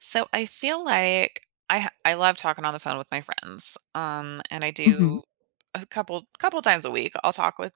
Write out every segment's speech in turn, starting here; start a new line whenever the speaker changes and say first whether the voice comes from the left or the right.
right: So I feel like I love talking on the phone with my friends. And I
left: Mhm.
right: do a couple times a week. I'll talk with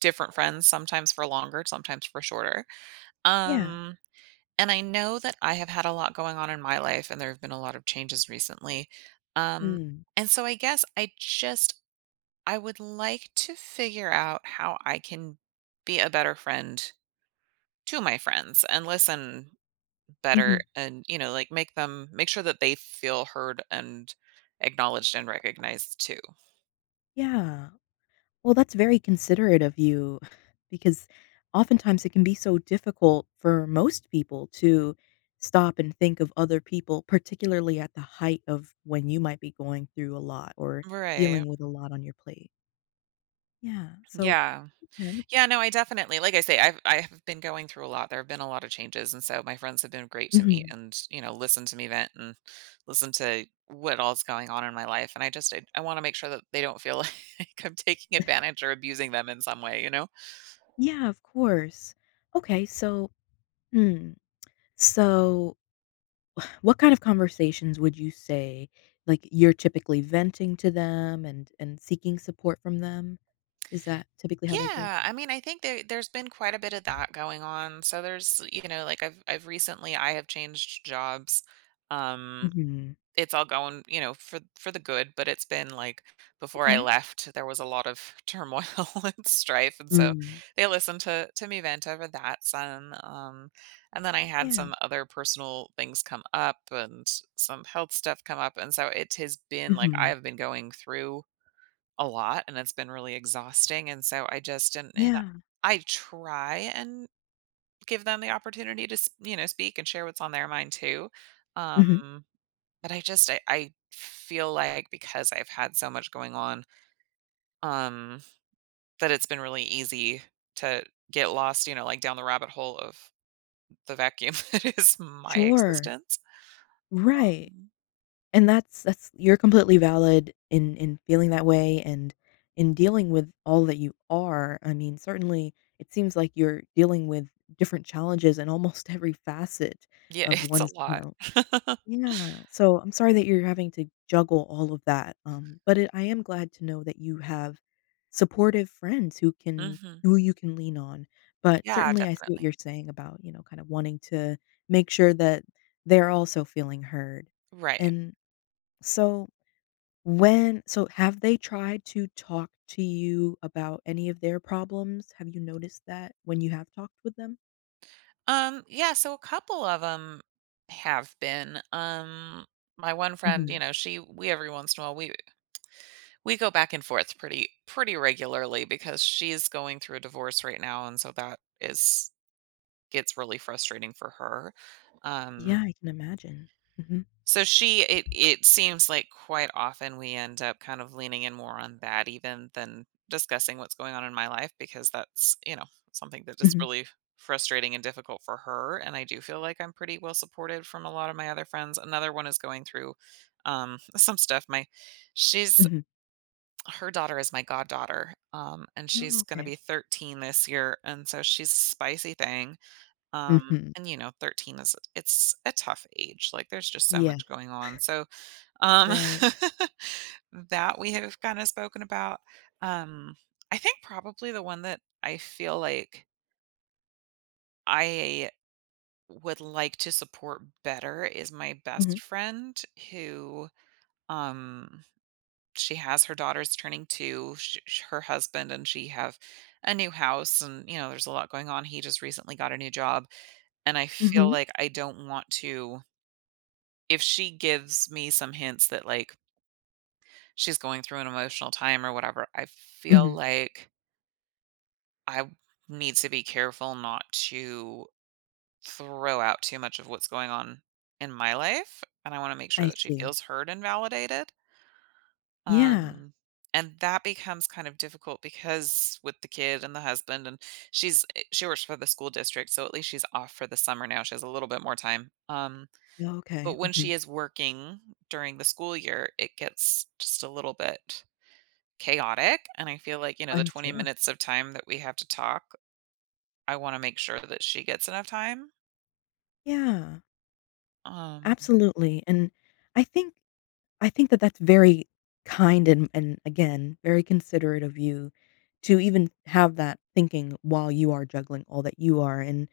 right: different friends, sometimes for longer, sometimes for shorter.
left: Yeah.
right: Um and I know that I have had a lot going on in my life, and there have been a lot of changes recently. Um
left: Mm.
right: and so I guess I would like to figure out how I can be a better friend to my friends and listen better
left: Mhm.
right: and, like, make sure that they feel heard and acknowledged and recognized too.
left: Yeah. Well, that's very considerate of you because oftentimes it can be so difficult for most people to stop and think of other people, particularly at the height of when you might be going through a lot or
right: Right.
left: dealing with a lot on your plate. Yeah. So,
right: Yeah.
left: okay.
right: Yeah, no, I definitely, like I say, I have been going through a lot. There have been a lot of changes, and so my friends have been great to me,
left: Mhm.
right: and you know, listen to me vent and listen to what all's going on in my life. And I want to make sure that they don't feel like I'm taking advantage or abusing them in some way, you know?
left: Yeah, of course. Okay. So, hmm. So what kind of conversations would you say, like, you're typically venting to them and seeking support from them? Is that typically how they go?
right: Yeah, I mean, I think there's been quite a bit of that going on. So there's, you know, like I've recently I have changed jobs. Um
left: Mhm.
right: it's all going, you know, for the good, but it's been like before I
left: Okay.
right: left, there was a lot of turmoil and strife, and so
left: Mm.
right: they listened to me vent over that son. And then I had
left: Yeah.
right: some other personal things come up, and some health stuff come up, and so it has been like I
left: Mhm.
right: have been going through a lot, and it's been really exhausting. And so I just, and
left: Yeah.
right: I try and give them the opportunity to speak and share what's on their mind too,
left: Mhm.
right: um but I feel like because I've had so much going on, um that it's been really easy to get lost, you know, like down the rabbit hole of the vacuum that is my
left: Sure.
right: existence.
left: Right.
right: um
left: And that's you're completely valid in feeling that way and in dealing with all that you are. I mean, certainly it seems like you're dealing with different challenges in almost every facet
right: yeah,
left: of
right: it's a
left: one's, you
right: lot.
left: know Yeah, so I'm sorry that you're having to juggle all of that, but it I am glad to know that you have supportive friends
right: Hmm.
left: who you can lean on, but
right: Yeah,
left: certainly I see what
right: definitely.
left: you're saying about kind of wanting to make sure that they're also feeling heard.
right: Right.
left: And so when so have they tried to talk to you about any of their problems? Have you noticed that when you have talked with them?
right: Yeah, so a couple of them have been. My one friend, you
left: Mhm.
right: know, she we every once in a while we go back and forth pretty regularly because she's going through a divorce right now, and so that is gets really frustrating for her. Um
left: Yeah, I can imagine. Mhm.
right: so she it it seems like quite often we end up kind of leaning in more on that even than discussing what's going on in my life, because that's, you know, something that is
left: Mhm.
right: really frustrating and difficult for her. And I do feel like I'm pretty well supported from a lot of my other friends. Another one is going through some stuff. My she's
left: Mhm.
right: Her daughter is my goddaughter, and
left: Oh,
right: she's going to
left: okay.
right: be 13 this year, and so she's a spicy thing. um
left: Mhm.
right: and you know, 13 is, it's a tough age, like there's just so
left: Yeah,
right: much going on. So, um,
left: right.
right: that we have kinda spoken about. Um, I think probably the one that I feel like I would like to support better is my
left: Mhm,
right: best friend, who, um, she has, her daughter's turning 2. Sh sh Her husband and she have a new house, and, you know, there's a lot going on. He just recently got a new job, and I feel
left: mhm,
right: like I don't want to, if she gives me some hints that, like, she's going through an emotional time or whatever, I feel
left: mhm.
right: like I need to be careful not to throw out too much of what's going on in my life. And I want to make sure
left: I
right: that she
left: see.
right: feels heard and validated.
left: Yeah.
right: Um, and that becomes kind of difficult because with the kid and the husband and she works for the school district, so at least she's off for the summer now, she has a little bit more time.
left: Oh,
right: But
left: okay,
right: when she
left: mhm.
right: is working during the school year, it gets just a little bit chaotic, and I feel like, you know, the
left: I'm
right: 20
left: sure.
right: minutes of time that we have to talk, I wanna make sure that she gets enough time.
left: Yeah,
right: Um
left: absolutely, and I think I think that that's very kind and again, very considerate of you to even have that thinking while you are juggling all that you are, and,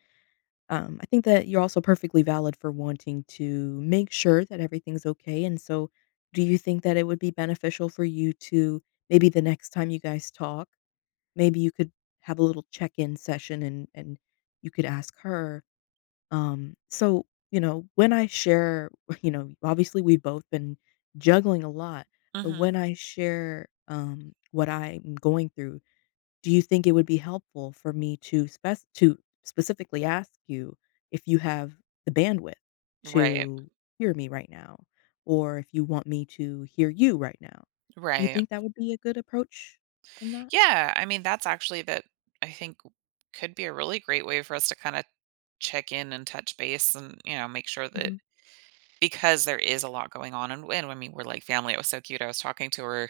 left: um, I think that you're also perfectly valid for wanting to make sure that everything's okay, and so do you think that it would be beneficial for you to maybe the next time you guys talk maybe you could have a little check-in session and you could ask her, so, when I share, obviously we've both been juggling a lot, but
right: Mhm.
left: when I share, what I'm going through, do you think it would be helpful for me to specifically ask you if you have the bandwidth
right: Right.
left: to hear me right now or if you want me to hear you right now? Do you
right: Right.
left: think that would be a good approach in that?
right: Yeah, I mean, that's actually, that I think could be a really great way for us to kinda check in and touch base and, you know, make sure that,
left: Mhm.
right: because there is a lot going on. And I mean, we're like family. It was so cute. I was talking to her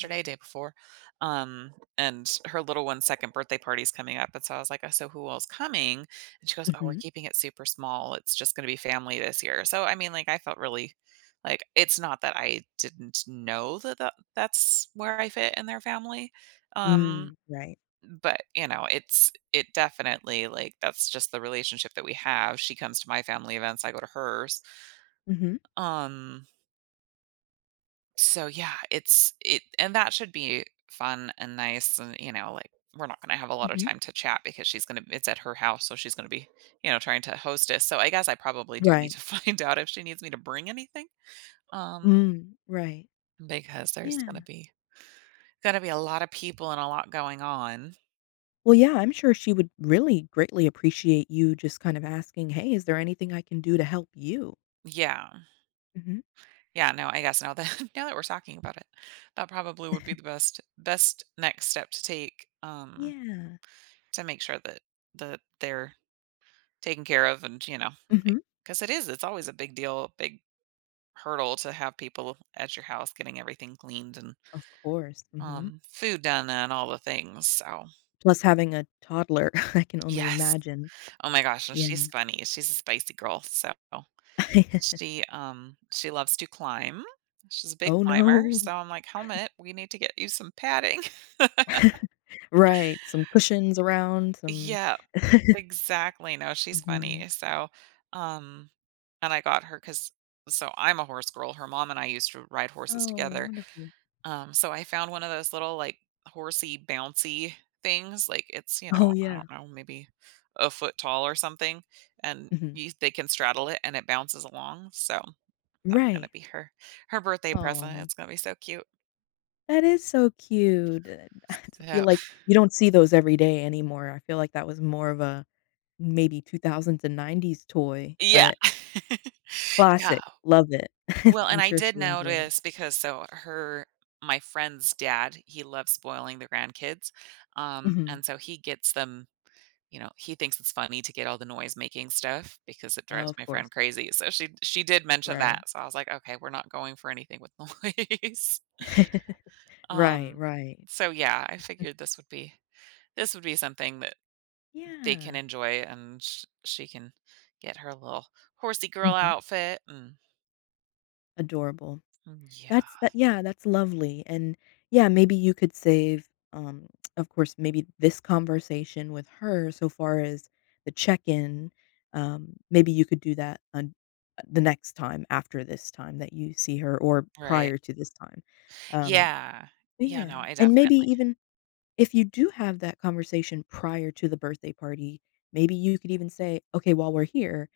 left: Yeah.
right: day before, um, and her little one's second birthday party's coming up, and so I was like, "Oh, so who all's coming?" And she goes, "Oh, we're
left: Mhm.
right: keeping it super small. It's just gonna be family this year." So, I mean, like, I felt really like, it's not that I didn't know that that's where I fit in their family, um,
left: Mm, right.
right: but, you know, it definitely, like, that's just the relationship that we have. She comes to my family events, I go to hers.
left: Mhm.
right: um yeah, it and that should be fun and nice, and, you know, like, we're not gonna have a lot of
left: Mhm.
right: time to chat because she's gonna it's at her house, so she's gonna be, you know, trying to hostess. So I guess I probably do need
left: Right.
right: to find out if she needs me to bring anything, um,
left: Mm, right.
right: because there's
left: Yeah.
right: gonna be a lot of people and a lot going on.
left: Well, yeah, I'm sure she would really greatly appreciate you just kind of asking, "Hey, is there anything I can do to help you?"
right: Yeah.
left: Mhm.
right: Yeah, no, I guess now that now that we're talking about it, that probably would be the best next step to take,
left: Yeah.
right: to make sure that they're taken care of, and you know,
left: Mhm.
right: because it's always a big deal, a big hurdle to have people at your house, getting everything cleaned and
left: Of course. Mhm.
right: food done and all the things. So
left: Plus having a toddler, I can only
right: yes,
left: imagine.
right: oh my gosh, and she's
left: Yeah.
right: funny, she's a spicy girl. So she loves to climb, she's a big
left: "Oh,
right: climber.
left: no."
right: So I'm like, helmet, we need to get you some padding.
left: Right, some cushions around, some.
right: Yeah, exactly. No, she's
left: Mhm.
right: funny. So um and I got her, because I'm a horse girl, her mom and I used to ride horses
left: Oh,
right: together.
left: wonderful.
right: So I found one of those little, like, horsey bouncy things. Like, it's, you
left: Oh,
right: know, I
left: yeah.
right: don't know, maybe a foot tall or something. And
left: Mhm.
right: you, they can straddle it and it bounces along. So gonna
left: Right.
right: be her birthday present.
left: Oh.
right: It's gonna be so cute.
left: That is so cute. I
right: So
left: feel like you don't see those every day anymore. I feel like that was more of a maybe 2000s and 90s toy,
right: yeah.
left: but
right: Yeah.
left: classic. Love it.
right: Well, and
left: I'm
right: I
left: sure
right: did
left: she'll enjoy that.
right: notice, because so her my friend's dad, he loves spoiling the grandkids. Um,
left: Mhm.
right: and so he gets them, you know, he thinks it's funny to get all the noise-making stuff because it
left: Oh,
right: drives
left: of
right: my friend
left: course.
right: crazy, so she did mention
left: Right.
right: that. So I was like, "Okay, we're not going for anything with noise."
left: Right,
right: Um,
left: right.
right: so yeah, I figured this would be something that they can
left: Yeah.
right: enjoy, and sh she can get her little horsey girl
left: Mhm.
right: outfit, and
left: Adorable.
right: mm,
left: That's that
right: yeah,
left: yeah, that's lovely, and yeah, maybe you could save, um, of course, maybe this conversation with her so far as the check-in, maybe you could do that on the next time after this time that you see her or
right: right.
left: prior to this time, um,
right: Yeah.
left: but
right: Yeah,
left: yeah,
right: no, I
left: and maybe
right: definitely
left: even if you do have that conversation prior to the birthday party, maybe you could even say, "Okay, while we're here,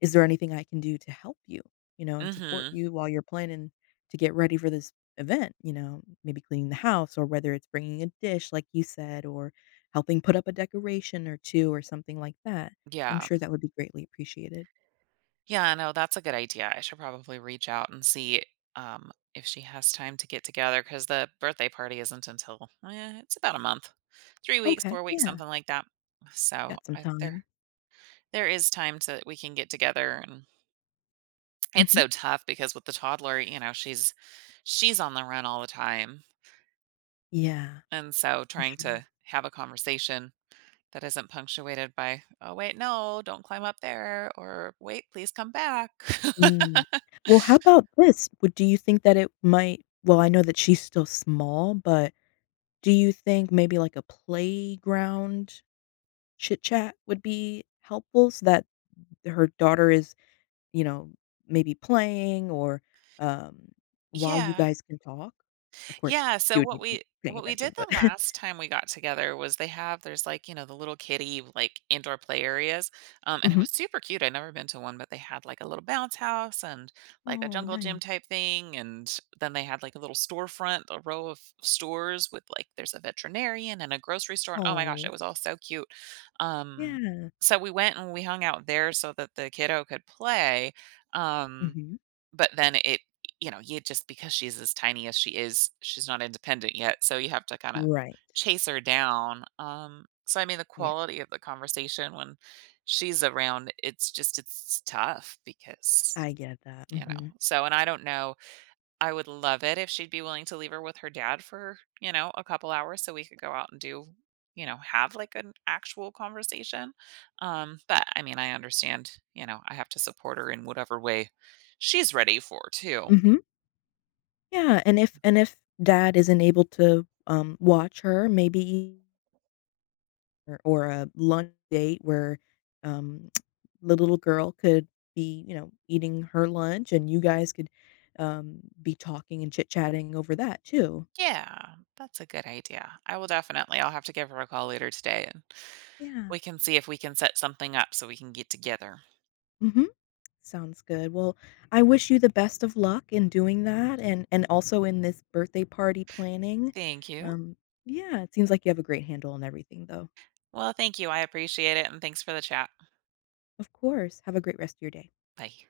left: is there anything I can do to help you, you know, and support
right: mhm,
left: you while you're planning to get ready for this event?" Maybe cleaning the house or whether it's bringing a dish like you said or helping put up a decoration or two or something like that. I'm
right: yeah.
left: sure that would be greatly appreciated.
right: Yeah, no, that's a good idea. I should probably reach out and see, if she has time to get together, because the birthday party isn't until it's about a month, 3 weeks,
left: Okay,
right: 4 weeks,
left: yeah,
right: something like that. So
left: got some time.
right: there is time to, we can get together. And it's
left: Mhm.
right: so tough because with the toddler, you know, she's on the run all the time,
left: Yeah,
right: and so
left: I'm
right: trying
left: sure.
right: to have a conversation that isn't punctuated by, oh wait, no, don't climb up there, or wait, please come back.
left: Mm. Well, how about this? Would Do you think that it might well, I know that she's still small, but do you think maybe like a playground chit chat would be helpful so that her daughter is, you know, maybe playing or, um, while you
right: Yeah.
left: guys can talk? Of course,
right: Yeah, so
left: she would need to be paying
right: what we did
left: attention, but.
right: the last time we got together was they have, there's like, you know, the little kiddie, like, indoor play areas. And it
left: Mhm.
right: was super cute. I'd never been to one, but they had like a little bounce house and like a
left: Oh,
right: jungle gym
left: nice.
right: type thing, and then they had like a little storefront, a row of stores with like, there's a veterinarian and a grocery store. And oh my gosh, it
left: Oh,
right: was all so cute. Um
left: yeah.
right: so we went and we hung out there so that the kiddo could play. Um
left: Mhm.
right: but then it you know, you just, because she's as tiny as she is, she's not independent yet, so you have to kinda
left: Right.
right: chase her down. So, I mean, the
left: Yeah,
right: quality of the conversation when she's around, it's just, it's tough because,
left: I get that.
right: you know.
left: Mhm.
right: So, and I don't know, I would love it if she'd be willing to leave her with her dad for, you know, a couple hours so we could go out and do, you know, have like an actual conversation. But I mean, I understand, you know, I have to support her in whatever way she's ready for too.
left: Mhm. Yeah, and if dad isn't able to, watch her, maybe or a lunch date where, um, the little girl could be eating her lunch and you guys could be talking and chit-chatting over that too.
right: Yeah, that's a good idea. I will definitely, I'll have to give her a call later today, and
left: Yeah.
right: we can see if we can set something up so we can get together.
left: Mhm. Sounds good. Well, I wish you the best of luck in doing that and also in this birthday party planning.
right: Thank you.
left: Um, yeah, it seems like you have a great handle on everything, though.
right: Well, thank you. I appreciate it. And thanks for the chat.
left: Of course. Have a great rest of your day.
right: Bye.